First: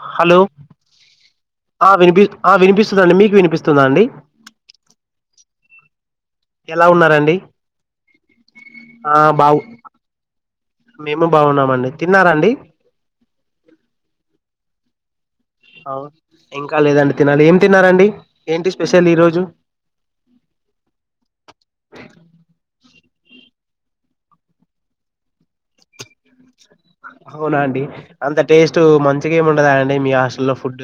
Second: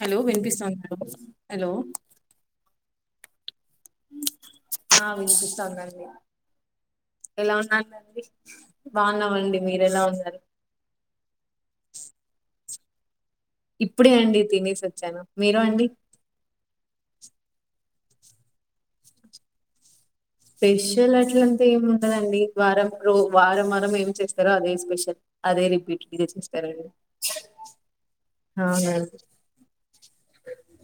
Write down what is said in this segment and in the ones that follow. Hello వినిపిస్త hello ఆ వినిపి ఆ వినిపిస్తుందండి మీకు వినిపిస్ ఆ వినిపిస్తాదండి అ ఎలా ఉన్నారండి ఆ బాగున్నామండి బాగు మీరు ఎలా ఉన్నారు మేము బాగున్నామండి తిన్నారాండి ఇప్పుడే అండి తినేసి వచ్చాను మీరు అండి ఆ ఇంకా లేదండి తినాలి ఏం తిన్నారండి ఏంటి స్పెషల్ ఈరోజు స్పెషల్ అట్లంత ఏమి ఉండదండి వారం రో వారం వారం ఏమి చేస్తారో అదే స్పెషల్ అదే రిపీటెడ్ గా చేస్తారు అవునా అండి అంత టేస్ట్ అవునండి మంచిగా ఏమి ఉండదా అండి మీ హాస్టల్లో ఫుడ్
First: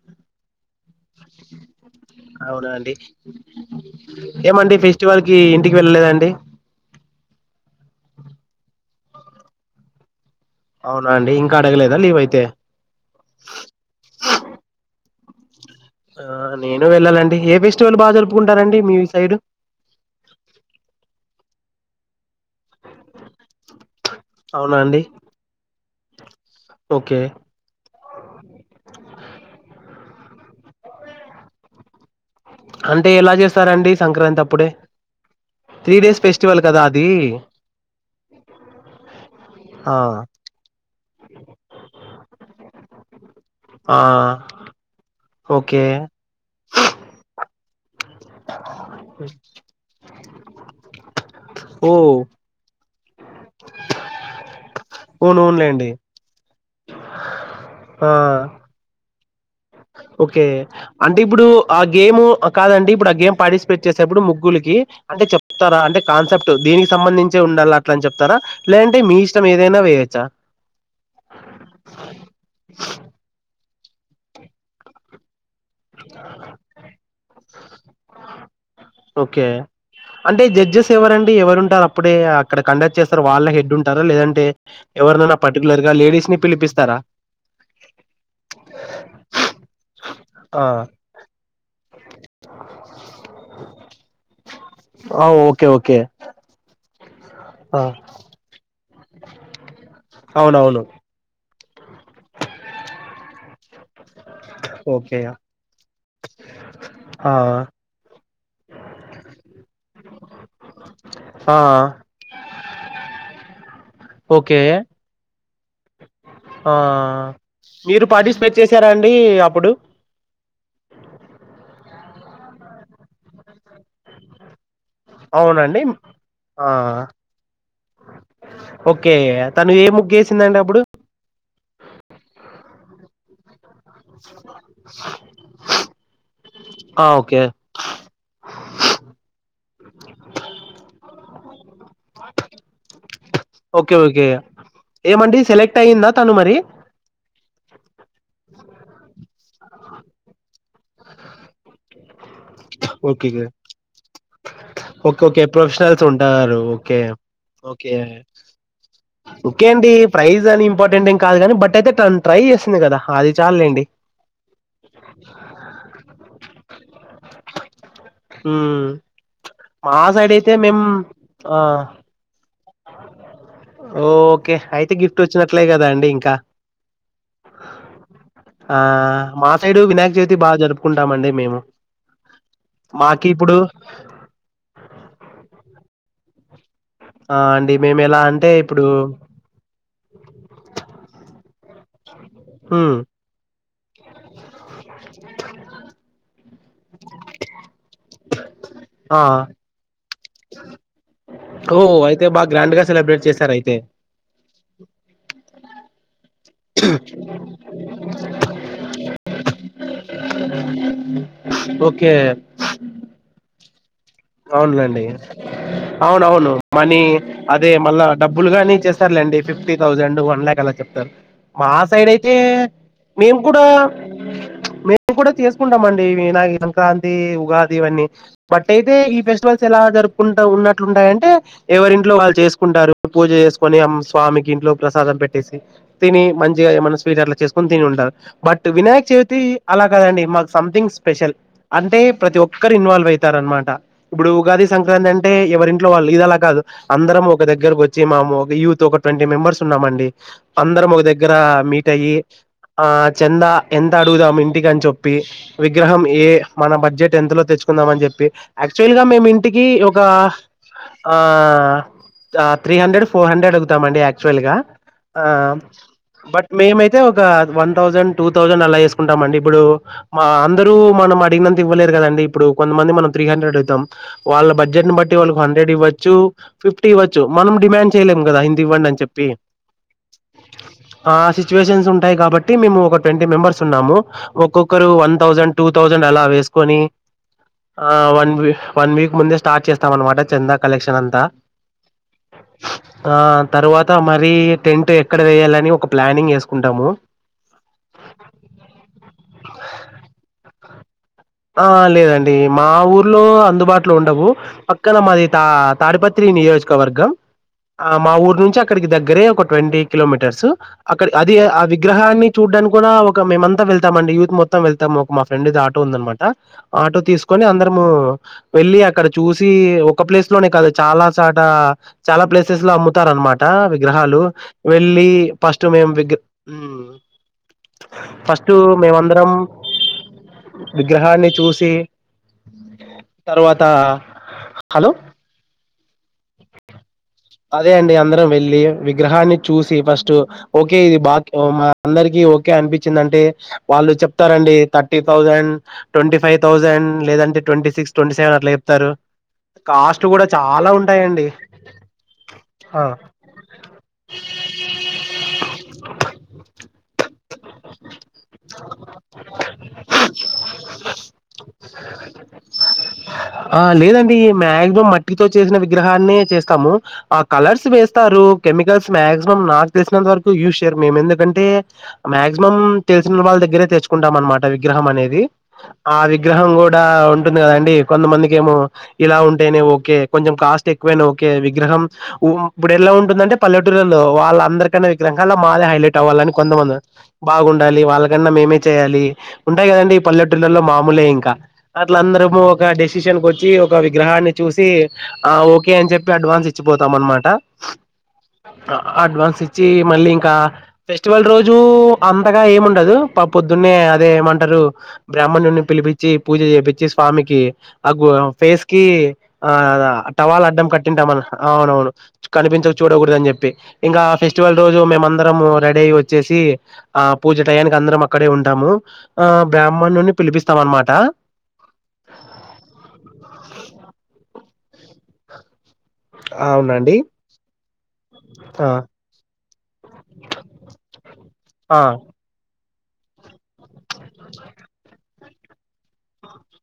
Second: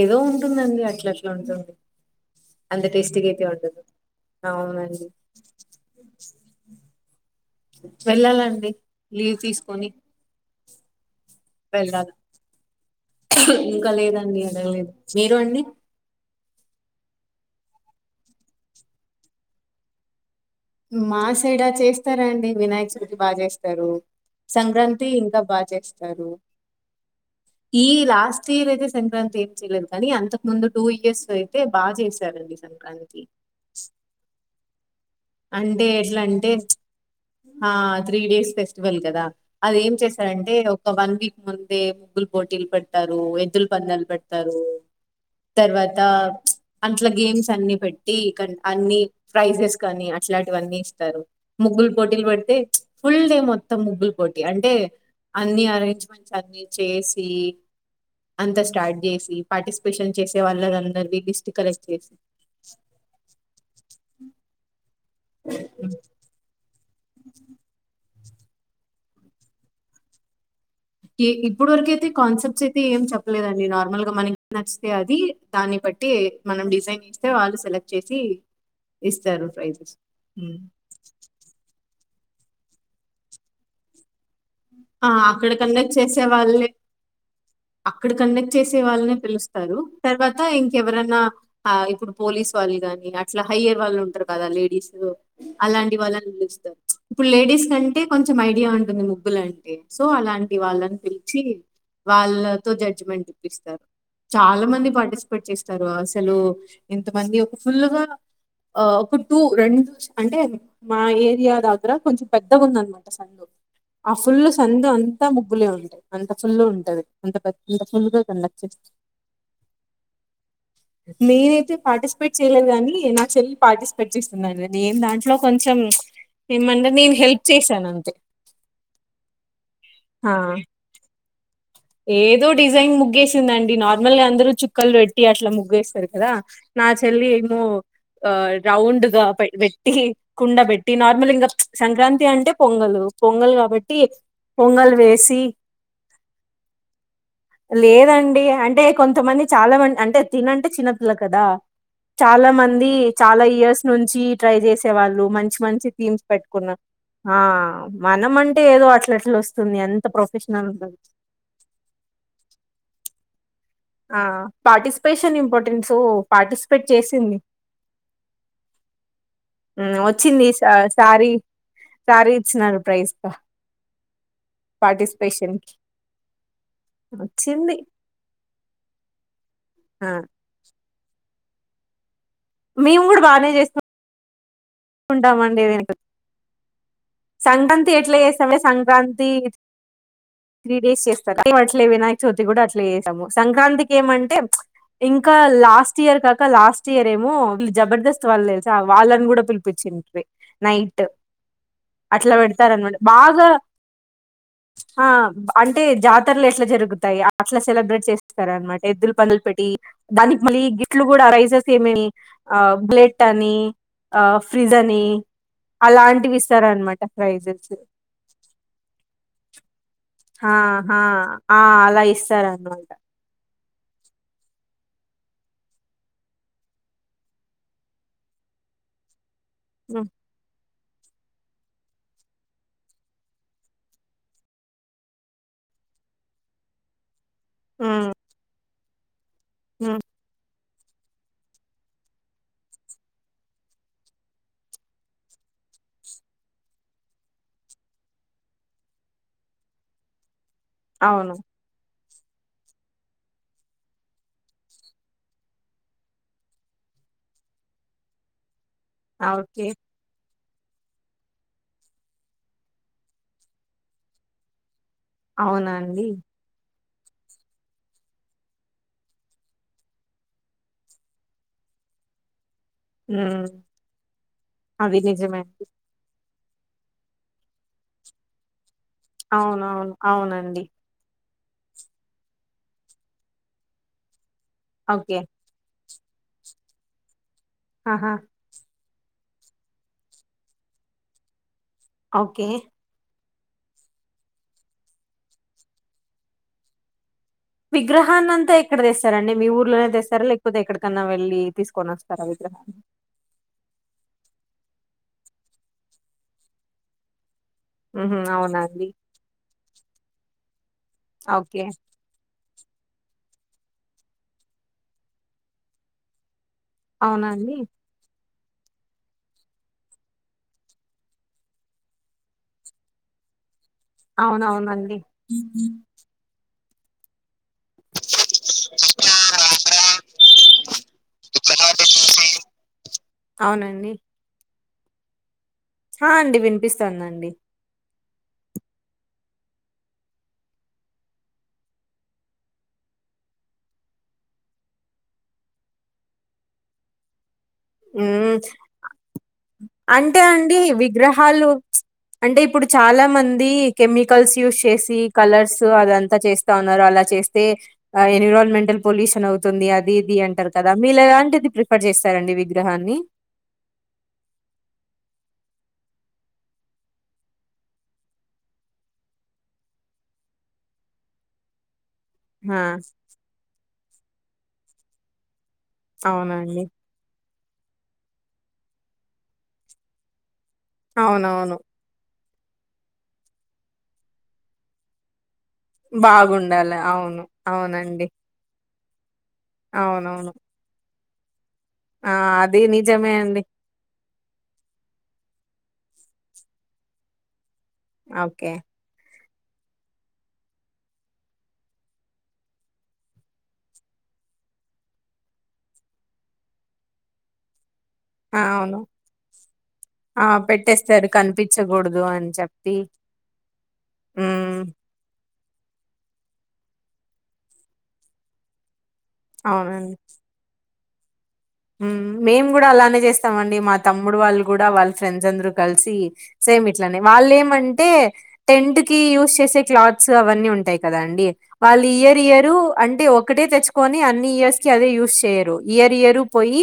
ఏదో ఉంటుందండి అట్లా అట్లా ఉంటుంది అవునా అంత అండి టేస్టీగా అయితే ఉండదు ఏమండి అవునండి ఫెస్టివల్ కి ఇంటికి వెళ్ళలేదండి వెళ్ళాలండి లీవ్ తీసుకొని అవున వెళ్ళాలి ఇంకా లేదండి అడగలేదు మీరు అండి ఆ నేను వెళ్ళాలండి ఏ ఫెస్టివల్ బాగా జలుపుకుంటనండి మీ సైడ్ మాసేడా చేస్తారాండి వినాయక చవతిబాగా చేస్తారు అవునా అండి సంక్రాంతి ఇంకా బాగా చేస్తారు ఓకే ఈ లాస్ట్ ఇయర్ అయితే సంక్రాంతి ఏం చేయలేదు కానీ అంతకు ముందు టూ ఇయర్స్ అయితే బాగా చేస్త అంటే ఎలా చేస్తారండి సంక్రాంతి అప్పుడే అంటే త్రీ ఎట్లా డేస్ అంటే ఫెస్టివల్ కదా అది త్రీ డేస్ ఫెస్టివల్ కదా అది ఏం ఆ చేశారంటే ఒక ముందే ముగ్గులు పోటీలు పెడతారు ఎద్దుల ఆ పందాలు పెడతారు ఓకే తర్వాత అట్ల గేమ్స్ అన్ని పెట్టి అన్ని ప్రైజెస్ కాని వన్నీ ఇస్తారు ముగ్గులు ఓ పోటీలు పడితే ఫుల్ డే మొత్తం ముగ్గులు పోటి అంటే అన్ని ఓనవునులేండి అరేంజ్మెంట్స్ అన్ని చేసి ఆ అంతా స్టార్ట్ చేసి పార్టిసిపేషన్ చేసే ఓకే అంటే వాళ్ళందరివి ఇప్పుడు లిస్ట్ ఆ కలెక్ట్ చేసి గేమ్ కాదండి ఇప్పుడు ఆ గేమ్ పార్టిసిపేట్ చేసేప్పుడు ముగ్గులకి అంటే చెప్తారా అంటే కాన్సెప్ట్ దేని సంబంధించే ఉండాలి అట్లా అని చెప్పి చెప్తారా లేదంటే మీ ఇష్టం ఏదైనా వేయొచ్చా ఇప్పుడు వరకయితే కాన్సెప్ట్స్ అయితే ఏం చెప్పలేదండి నార్ మలుగా మనకి నచ్చితే అది దాన్ని బట్టి మనం డిజైన్ ఎ వాళ్ళు సెలెక్ట్ చేసి ఓకే ఇస్తారు ప్రైజెస్. అంటే హ్మ్. జడ్జెస్ ఎవరండి ఎవరుంటారు అ అప్పుడే అక్కడ కండక్ట్ చేస్తారు వాళ్ళ హెడ్ ఉంటారా లేదంటే ఎవరినైనా అక్కడ పర్టికులర్ గా కండక్ట్ చేసే లేడీస్ ని వాల్లే పిలిపిస్తారా అక్కడ కండక్ట్ చేసే వాళ్ళనే పిలుస్తారు తర్వాత ఆ ఇంకెవరైనా ఇప్పుడు పోలీస్ వాళ్ళు కాని అట్లా హయ్యర్ వాళ్ళు ఉంటారు కదా లేడీస్ ఆ ఓకే అలాంటి ఓకే వాళ్ళని పిలుస్తారు ఇప్పుడు లేడీస్ ఆ కంటే కొంచెం ఐడియా ఉంటుంది ఉమ్ ంటే సో అలాంటి అవునవును వాళ్ళని పిలిచి వాళ్ళతో జడ్జిమెంట్ ఇప్పిస్తారు చాలా మంది ఓకే పార్టిసిపేట్ చేస్తారు అసలు ఇంత ఆ మంది ఒక ఫుల్గా ఆ ఒక టూ రెండు అంటే మా ఏరియా ఆ దగ్గర కొంచెం పెద్దగా ఉందనమాట సం ఆ ఫుల్ ఓకే సందు అంతా ము బ్బులే ఉంటయి అంత ఫుల్ల్ ఆ ఉంటంది అంత పెద్ద అంత మీరు ఫుల్గా కండక్ట్ పార్టిసిపేట్ చే చేశారా అండి అప్పుడు నేనైతే పార్టిసిపేట్ చేయలేదు కాని నా చెల్లి పార్టిసిపేట్ చేసింది అండి నేను దాంట్లో కొంచెం అవునండి ఆ ఏమంటే నేను హెల్ప్ చేశాను అంతే ఓకే తను ఏ ముగ్గు ఆ వేసిందండి అప్పుడు ఏదో డిజైన్ ముగ్గేసిందండి నార్మల్ గా అందరు చుక్కలు పెట్టి అట్లా ముగ్గు వేస్తారు కదా నా ఆ చెల్లి ఓకే ఏమో రౌండ్ గా పై పై ట్టి కుండ పెట్టి నార్మల్ ఇంకా ప్చ్ సంక్రాంతి అంటే పొంగలు పొంగల్ ఓకే కాబట్టి ఓకే పొంగల్ ఏమండి వేసి సెలెక్ట్ అయ్యిందా తను మరి లేదండి అంటే కొంతమంది చాలా మంది అంటే తినంటే చిన్నపిల్ల కదా చాలా మంది ఓకే చాలా ఇయర్స్ నుంచి ట్రై చేసే ఓకే వాళ్ళు ఓకే మంచి మంచి ప్రొఫెషనల్స్ థీమ్స్ ఉంటారు పెట్టుకున్నారు ఓకే ఆ ఓకే మనం అంటే ఏదో అట్లట్ల ఓకే వస్తుంది అండి అంత ప్రైజ్ అని ప్రొఫెషనల్ ఉండము ఇంపార్టెంట్ ఏం కాదు కానీ బట్ అయితే ట తను ట్రై చేసింది కదా అది చాలులేండి ఆ పార్టిసిపేషన్ ఇంపార్ సో పార్టిసిపేట్ చేసింది అ వచ్చింది సారీ ఆ సారీ ఇచ్చినారు ప్రైజ్‌గా ఓకే అయితే గిఫ్ట్ వచ్చినట్లే పార్టిసిపేషన్‌కి. కదా అండి ఇంకా వచ్చింది. ఆ మా సైడు ఆ! వినాయక చవితి బాగా జరుపు కుంటామండి మేము మేము కూడా మాకి బాగానే ఇప్పుడు చేస్తాం ఉంటామండి వెను ఆ అండి సంక్రాంతి మేము ఎట్లా ఎలా అంటే చేస్తామ ఇప్పుడు సంక్రాంతి త్రీ డేస్ చేస్తారా ట్లేవి నా చ్యోతి కూడా అట్లా హ్మ్ వసాము సంక్రాంతికి ఏమంటే ఇంకా లాస్ట్ ఇయర్ కాక లాస్ట్ ఇయర్ ఏమో జబర్దస్త్ వాళ్ళు తెలుస ఆ వాళ్ళని కూడా పిలు నైట్ ఓ అయితే అట్లా బాగా గ్రాండ్ గా పెడతారునమాట సెలబ్రేట్ బాగా చేశారు అయితే ఆ అంటే జాతలు ఎట్ జరుగుతాయి అట్లా సెలబ్రేట్ చేస్తార అనమాట గిలు పందులు పెట్టి దానికి మళ్ళీ ఇట్లు కూడా రైజెస్ ఏమి ఓకే ఆ బ్లెట్ అని ఆ ఫ్రిజ్ అని అవునులేండి అవున అలాంటివి అవును మనీ ఇస్తారనమాట అదే ప్రైజెస్ మళ్ళా డబ్బులు గాని ఇచ్చేస్తారులేండి ఫిఫ్టీ థౌజండ్ రండు వన్ ఆ లక్ అలా చెప్తారు ఆ మా అలా సైడ్ అయితే ఇస్తారనమాట మేము కూడా మేము కూడా చేసుకుంటామ అండి నా సంక్రాంతి ఉగాది ఇవన్నీ బట్యి అయ్తే ఇ ఎలా జరుపుకుంటా ఉన్నా టాయంటే ఎవరింట్లో వాళ్ళు చేసుకుంటారు పూజ చేసుకొని స్వామికి ఇంట్లో ప్రసాదం పెట్టేసి తిని మంచిగా ఏమన్నా స్వీటర్ చేసుకుొని తిని ఉంటారు బట్ ట వినాయక్ చె త అలాగదండి మా సంథింగ్ స్పెషల్ అంటే ప్రతి ఒక్కరు ఇన్వాల్వ్ అవుతార అనమాట ఇప్పుడు ఉగాది సంక్రాంతి అంటే ఎవరింట్లో వాళ్ళు ఇది అలా కాదు అందరం ఒక దగ్గరకు వచ్చి మాము యూత్ ఒక ట్వంటీ మెంబర్స్ ఉన్నామండి అందర ఒక దగ్గర అవును మీట్ అయి ఆ చందా ఎంత అడుగుదాం ఇంటికి అని చెప్పి విగ్రహం ఏ మన బడ్జెట్ ఎంతలో తెచ్చుకుందాం అని చెప్పి యాక్చువల్ గా మేము ఆ! ఇంటికి ఓకే ఒక ఆ త్రీ హండ్రెడ్ ఫోర్ హండ్రెడ్ అడుగుతామండి యాక్చువల్ గా ఆ అవునండి. బట్ మేమై అయితే ఒక వన్ థౌసండ్ టూ థౌసండ్ అలా వేసుకుంటాం అండి ఇప్పుడు మా అందరూ మనం అడిగినంత ఇవ్వలేరు కదండి ఇప్పుడు కొంతమంది త్రీ హ్మ్. హండ్రెడ్ అవుతాం వాళ్ళ బడ్జెట్ ని అది బట్టి నిజమే వాళ్ళకి అండి. హండ్రెడ్ ఇవ్వచ్చు ఫిఫ్టీ వచ్చ మనం డిమాండ్ చేయలేం కదా ఇం అవునవును అవునండి ఆ సిచ్యువేషన్స్ ఉంటాయి కాబట్టి మేము ఒక ట్వంటీ మెంబర్స్ ఉన్నాము ఒక్కొక్కరు one okay. Thousand two thousand అలా వేసుకొని ఆ ఆహా! వన్ వ వన్ వీక్ ముందే స్టార్ట్ చేస్తాం అనమాట చంద కలెక్షన్ అంతా ఓకే ఆ తర్వాత మర టెంట్ ఎక్కడ వేయాలని ఒక ప్లానింగ్ చేసుకుంటాము విగ్రహాన్ని అంతా ఎక్కడ తెస్తారండి మీ ఊర్లోనే తెస్తార లేకపోతే ఎక్కడ ఆ లేదండి మా ఊర్లో అందుబాటులో ఉండవు పక్కన మాది తా తాడిపత్రి నియోజకవర్గం ఆ మా హుహు. ఊరు నుంచి అవునా అండి? అక్కడికి దగ్గరే ఒక ట్వంటీ కిలోమీటర్స్ అక్కడ అది ఆ ఓకే. విగ్రహాన్ని చూడ్డానికి కూడా ఒక మేమంతా వెళ్తాం యూత్ మొత్తం వెళ్తాం మా ఫ్రెడ్ ఇది ఆటో ఉందనమాట ఆ ఆటో అవునా తీసుకొని అండి? అందరము వెళ్ళి అక్కడ చూసి ఒక ప్లేస్ లోనే కాదు చాలా చట చాలా ప్లేసెస్ లో అమ్ముతారు అనమాట గ్రహాలు అవునవునండి. వెళ్ళి ఫస్ట్ మేము వి ఉ ఫస్ట్ మేమందరం విగ్రహాన్ని చూసి తర్వాత అవునండి. హలో హా అండి వినిపిస్త అదే అండి అందరం వెళ్లి విగ్రహాన్ని చూసి ఫస్ట్ ఓకే ఇది బా మా అందరికి ఓకే అనిపించింది అంటే వాళ్ళు చెప్తారంండి thirty thousand twenty five thousand లేదంటే ట్వంటీ సిక్స్ ట్వంటీ హ్మ్. సెవెన్ అట్లా చెప్తారు కాస్ట్ అంటే కూడా అండి చాలా ఉంటాయంండి విగ్రహాలు అంటే ఇప్పుడు చాలా మంది కెమికల్స్ యూస్్ చేసి కలర్స్ అదంతా చేస్తా ఉన్నారు అలా చేస్తే ఎన్విరాన్మెంటల్ పొల్యూషన్ అవుతుంది అది ఇది అంటారు కదా మీళలాంటిది ప్రిఫర్ చేస్తారండి విగ్రహాన్ని? ఆ లేదండి మ్యాక్సిమం మట్టితోచ్చి చేసిన విగ్రహాన్ని చేస్తాము ఆ కలర్స్ వేస్తారు కెమికల్స్ మాక్సిమం నాకు తెలిసినంత వరకు యూజ్ చేయరు మేము ఎందుకంటే మాక్సిమం ఆ! తెలిసిన వాళ్ళ దగ్గరే తెచ్చు కుంటాం అనమాట విగ్రహం అనేది ఆ విగ్రహం అవునండి. కూడా ఉ ఉంటుంది కదండి కొంతమందికి ఏమో ఇలా ఉంటేనే ఓకే కొంచెం కాస్ట్ ఎక్వ ఓక అవునవును. ఇప్పుడు ఎలా ఉంటుందంటే పల్లెటూరులో వాళ్ళందరికైన్నా విగ్రహ అలా మాదే హైలైట్ అవ్వాలిని బాగుండాలి. కొంతమంది అవును. బాగుండి వాళ్ళ అవునండి. కన్నా మేమే చేయాలి ఉంటాయి కదండడి అవునవును. పలెల్లల్లో మామూలే ఏం కా అట్ల ఆ! అందరము అది ఒక నిజమే డెసిషన్ కు అండి. వచ్చి ఒక విగ్రహాన్ని చూసి ఆ ఒకే అని చెప్పి అడ్వాన్స్ మార్చిపోతాం అన్మాట ఓకే. అడ్వాన్స్ ఇ వచ్చి మళ్ళీ ఇంకా ఫెస్టివల్ రోజు అంతగా ఏముండదు పొద్దున్నే అదే ఏమంటారు బ్రాహ్మణుని పిలిపచ్చి పూజ చేపిచ్చి స్వామికి ఆ ఫేస్ కి ఆ ఆ! టవాల్ అడ్డం కట్టింట పెట్టేస్తారు మన్ అవునవును కనిపించకూడదు అని కనిపించక చెప్పి. చూడకూదు అని చెప్పి ఇంగ ఫెస్టివల్ హ్మ్. రోజు మేం ఆన్ అందరము రెడీ అయి వచ్చేసి ఆ పూజ టయానికి అందరం అక్కడే ఉంటాము ఆ అవునండి. బ్రాహ్మణుని పిలిపిస్తాం అన్నమట ట హ్మ్. మేము కూడా వాళ్ళ ఫ్రెండ్స్ అందరు కలిసి సేమ్ అవునండి ఇట్లనే వాళ్ళ ఏమంటే ఆ టెంట్ కి యూస్ చేసే క్లాత్స్ అవన్నీ ఉంటాయి కదా అండి ఆ వాళ్ళు ఇయర్ ఇయరు అండి ఒక ఒక్కటే తెచ్చుకోని అన్ని ఇయర్స్ కి అదే యూస్ చేయ్యి ఇయర్ ఇయరు పొయ్యి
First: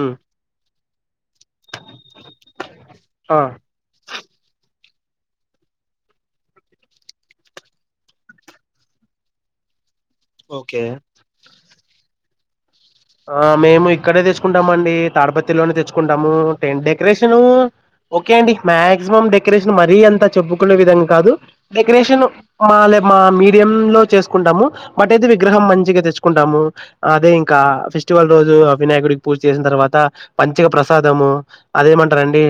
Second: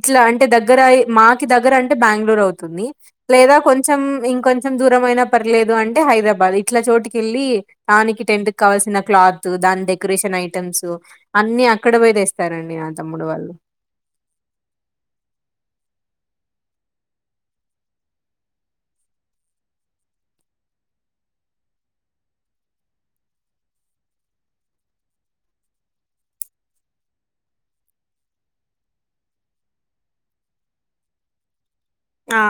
ఉమ్ అంటే దగ్గర అయ్ మా దగ్గర అంటే బెంగ్ళూర్ అవుతుంది ఆ లేదా కొంచెం ఇంకొంచెం దు దూరం ఆయన పర్లేదు అంటే హైదరాబాద్ ఇట్ల చోటుకి వెళ్ళి దానికి టెంట్ కావాల్సిన క్లాత్ దాని దగ్గర డెకరేషన్ ఓకే ఐటమ్స్ అన్ని అక్కడ పోయి తెస్తారండి అ ఆ మేము ఇక్కడే తెచ్చుకుంటామ అండి తాడిపత్రిలోనే తెచ్చుకుంటాము డెకరేషన్ ఓకే అండి మాక్సిమం డెకరేషన్ మరీ అంత చెప్పుకునే విధంగా కాదు డెకరేషన్ మ మా మీడియం లో చేసుకుంటాము బట్ అయితే విగ్రహం మంచిగా తెచ్చుకుంటాము అదే ఇంకా ఫెస్టివల్ రోజు అ వినయకుడికి పూజ చేసిన తర్వాత పంచగ ప్రసాదము ఆ అదేమంటారండి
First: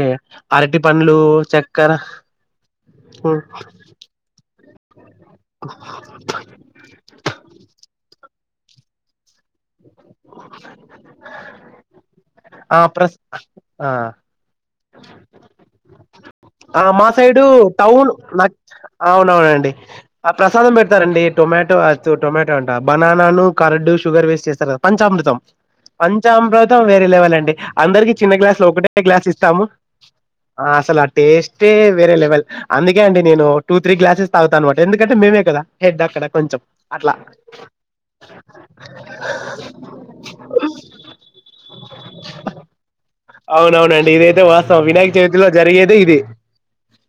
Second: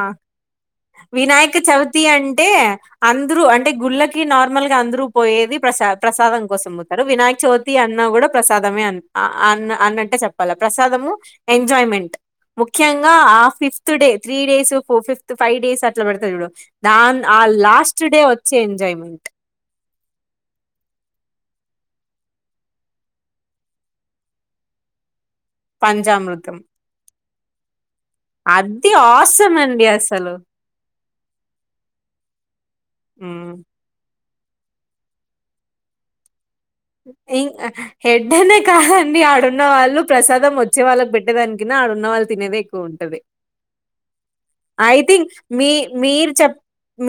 అరటి పండ్లు వినాయక చక్కెర చవితి అంటే అందరు అంటే గుళ్ళకి నార్మల్ అందరూ పోయేది ప్రసా ప్రసాదం కోసం పోతారు వినాయక చోవితి అన్న కూడ ప్రసాదమే అ ఆ అన్నట్ చెప్పాల ప్రసాదము ఎంజాయ్మెంట్ ఆ ముఖ్యంగా ప్రస్ ఆ ఫిఫ్త్ ఆ డే త్రీ డే ఫో ఫిఫ్త్ ఫైవ్ డేస్ అట్ల పెడ ఆ మా సైడు టౌన్ నా వచ్చే ఎంజాయ్మెంట్ అవునవునండి ఆ ప్రసాదం పెడతారండి టొమాటో అ టొమాటో అంట బనానాను కరడ్డు షుగర్ వేసి చేస్తరు కదా పంచామృతం పంచామృతం వేరే లేవెలండి అందరికి చిన్న గ్లాస్ లో అది ఒకటె గ్లాస్ ఆసమ్ ఇస్తాము అండి అసలు అసలు అ టెస్ట్ ఏ వేరే లెవెల్, అందుకే అండి నేను మ్మ్ టూ, త్రీ గ్లా గ్యాసెస్ [unintelligible] ఎందుకు అంటె మేమే కదా హెడ్ అక్కడ కొంచం. ఇంగ్ ఆ హెడ్ అనే కాదండి, ఆడున్న వాళ్ళు ప్రసాదం వచ్చే వాళ్ళకి పెట్టేదాని కన్నా ఆడున్నవాళ్ళు తినేదే ఎక్కువ ఉంటది. అవునవునండి ఇదైతే వాస్తవం వినాయక ఐథింక్, చవితిలో మీ జరిగేదే ఇది మీరు చెప్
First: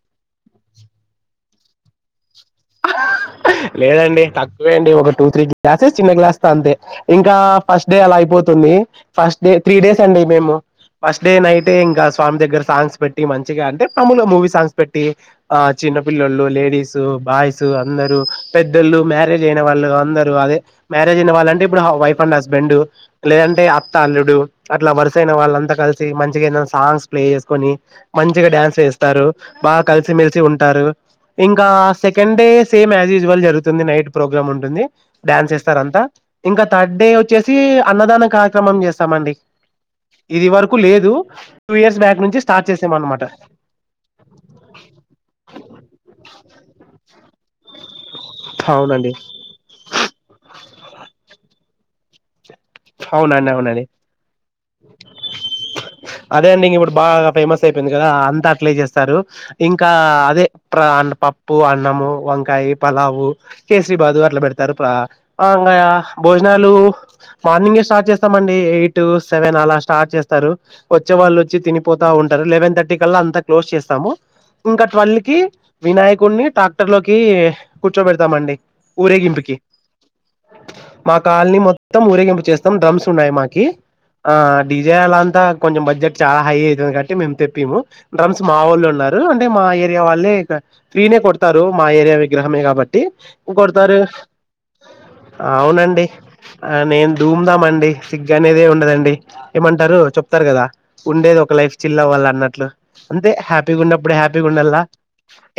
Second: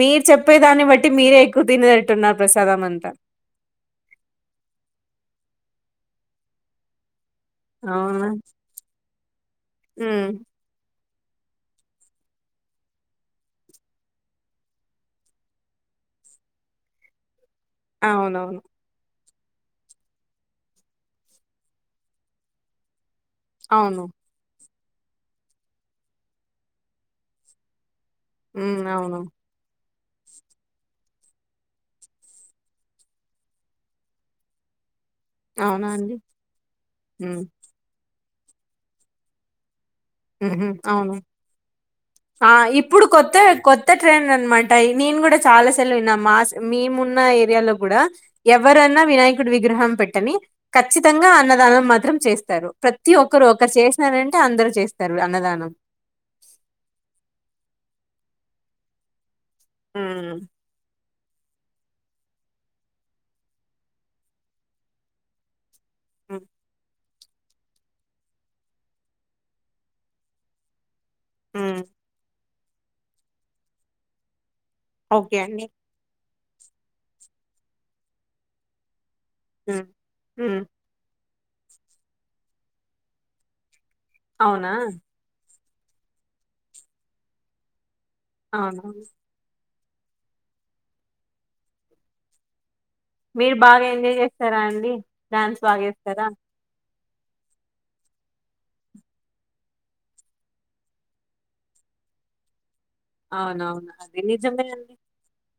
మీరు చెప్పే దాన్ని బట్టి మీర్. ఎక్కు తినే టట్టున్నం. లేదండి తక్. లెండి. ఒక టూ, త్రీ గ్లాసెస్, చిన్న గ్లాస్ తో అంతే. ఇంక్ గా ఫస్ట్ డే అలా అవునా అయిపోతుంది. ఫష్. ఏ, త్రీ డేస్ అండి ఉమ్ మేము. ఫస్ట్ డే నైటే ఇంకా స్వామి దగ్గర సాంగ్స్ పెట్టి మంచిగా అంటే, మాముల మూవీస్ సాంగ్స్ పెట్టి ఆ చిన్న పిల్లొలు, లేడీస్, బాయ్స్. సు అందరు అవునవును పెద్దోళ్ళు, మ్య ఏజ్ అయినా వాళ్ళు అందరు అదే, మ్యారేజ్ అయిన వాళ్ళంటే, హా ఇప్పుడు వైఫ్ అండ్ హస్బెండు. లేదంటే అత్త, అవును అల్లుడు. అట్లా వరుసైన వాళ్ళంతా కలిసి, మంచిగా ఏదన్నా సాంగ్స్ ప్లే చేసుకొని. మంచిగా డ్యాన్స్ ఉమ్ అవును వేస్తారు. బాత్ కలిసిమెలిసి ఉంటారు. ఇంకా second day same usual జరుగుతుంది, నైట్ ప్రోగ్రామ్ ఉంటుంది. డ్యాన్స్ ఏస్తారు అవునా అంతా. అండి ఇంకా థర్డ్ డే ఉమ్ ఓచ్చేసి అన్నదానక్. కార్యక్రమం చేస్తామండి. ఇది వరకు లేదు టూ ఇయర్స్ బ్యాక్ నుంచి ఆ స్టార్ట్ చేసాం ఇప్పుడు అనమాట కొత్త కొత్త ట్రెండ్ అన్నమాట. ఈ నేన్ కూడా చాలా సార్లు విన్నా. మాస్ మేమున్. [unintelligible] గూడ ఎవరన్నా అవునండి వినాయకుడి విగ్రహం పెట్టని. ఖచ్చితంగా అన్నదానం మాత్రం చేస్త్. తరు. ప్రతి ఒక్కరు అవునండి ఒకర్ అవునండి చేసైనారంటే, అందరు చేస్త్. అదే అండి ఇంగ్ ఇప్పుడు బాగా, ఫేమస్ అయిపోయింద్. గాదా అంతా అట్లే చేస్తారు. ఇంకా అదే ఉమ్ ట్రాన్, పప్. ప్పు, అన్నము, వంకాయి, పలావు, కేసరి బాదు అట్లా పెడతారు. ప్రా అవుం యా భోజనాలు. మార్నింగే స్టార్ట్ చేస్తామండి. ఎయిట్, సెవెన్ అలా స్టార్ట్ చేస్తారు. ఓచ్చే వాళ్ళు ఓచ్చి ఉమ్ తినిపోత ఉంటారు. లేదన్ సిక్స్ థర్టీ కల్లా అంతా క్లోజ్ చేస్తాము. ఇంకా ట్వెల్వ్ ఓకే కి అండి వినాయకుడిని. ట్రాక్టర్ లోకి కూర్చోబెడతామండి. ఊరేగింపుకి ఉమ్ ఉమ్ మా కాలనీ మొ త్తం ఊరేగింపు చేస్తం డ్రమ్స్ ఉన్నాయి మాకి ఆ అవునా డిజె అలా అంతా కొంచం బడ్జెట్ చాలా హై అవుతాది కాట్టి మేము తెప్పిము డ్రమ్స్ మా వాళ్ళు అవునవును ఉన్నారు అంటే మా ఏయా వాళ్ళే ఫ్రీ నే కొడతారు మా ఏరియా విగ్రహమే కాబట్టి మీరు బాగా కొడతారు ఎంజాయ్ చేస్తారా అండి డ్యాన్స్ బాగా అవునండి చేస్తారా ఆ నేను దూమ్ దామం అండి సిగ్ అనేదే ఉండదండి ఏమంటారు చెప్తారు కదా ఉండేది ఒక లైఫ్ చిల్ల వాళ్ళు అన్నట్లు. అంతే హ్యాపీగా అవునవును ఉన్నప్పుడు అది హ్యాపీగా నిజమే ఉండలా. అండి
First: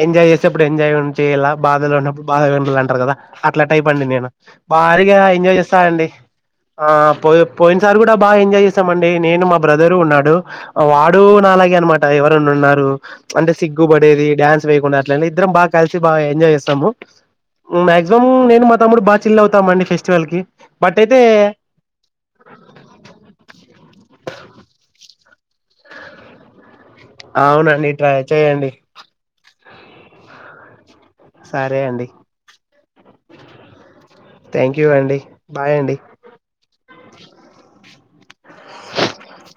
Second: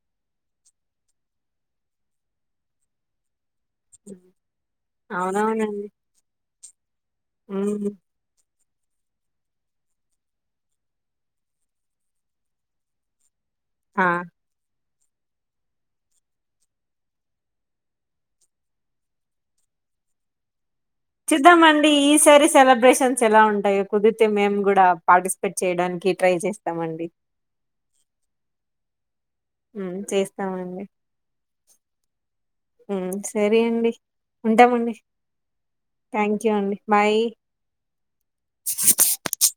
ఎంజాయ్ చేసేప్పుడు ఎంజాయ్ చేయాల బాధలో ఉన్నపుడు బాధా ఉండాల అంటారు కదా. అట్లా టైప్ అండి హ్మ్. నేను భారీగా ఎంజాయ్ చేస్తా. ఇంకా అవునవునండి అండి ఆ పోయి పోయిన ఉమ్ సారీ కూడా బాగా ఎంజాయ్ చే స్తామండి నేను మా బ్రదరు ఉన్నాడు వాడు నాలాగే అనమాట ఎవరైనా ఉన్నారు. అంటే సిగ్గు ఆ పడేది డ్యాన్స్ వేయకుండా ఇట్లానే ఇద్దరం బాగా కలిసి బాగా ఎంజాయ్ చేస్తాము. మాక్సిమం నేను మా తమ్ముడు బాగా చిల్ అవుతామండి ఫెస్టివల్ కి. బట్ అయితే చూద్దామండి ఈసారి సెలబ్రేషన్స్ ఎలా ఉంటాయో కుదిరితే మేము కూడా పార్టిసిపేట్ చేయడానికి ట్రై చేస్త అవునండి ట్రై చెయ్యండి. హ్మ్ చేస్తామండి. సరే అండి హ్మ్ సరే అండి థ్యాంక్ యూ ఉంటామండి అండి బాయ్ అండి థ్యాంక్ యూ అండి. బాయ్. చుక్ చుక్.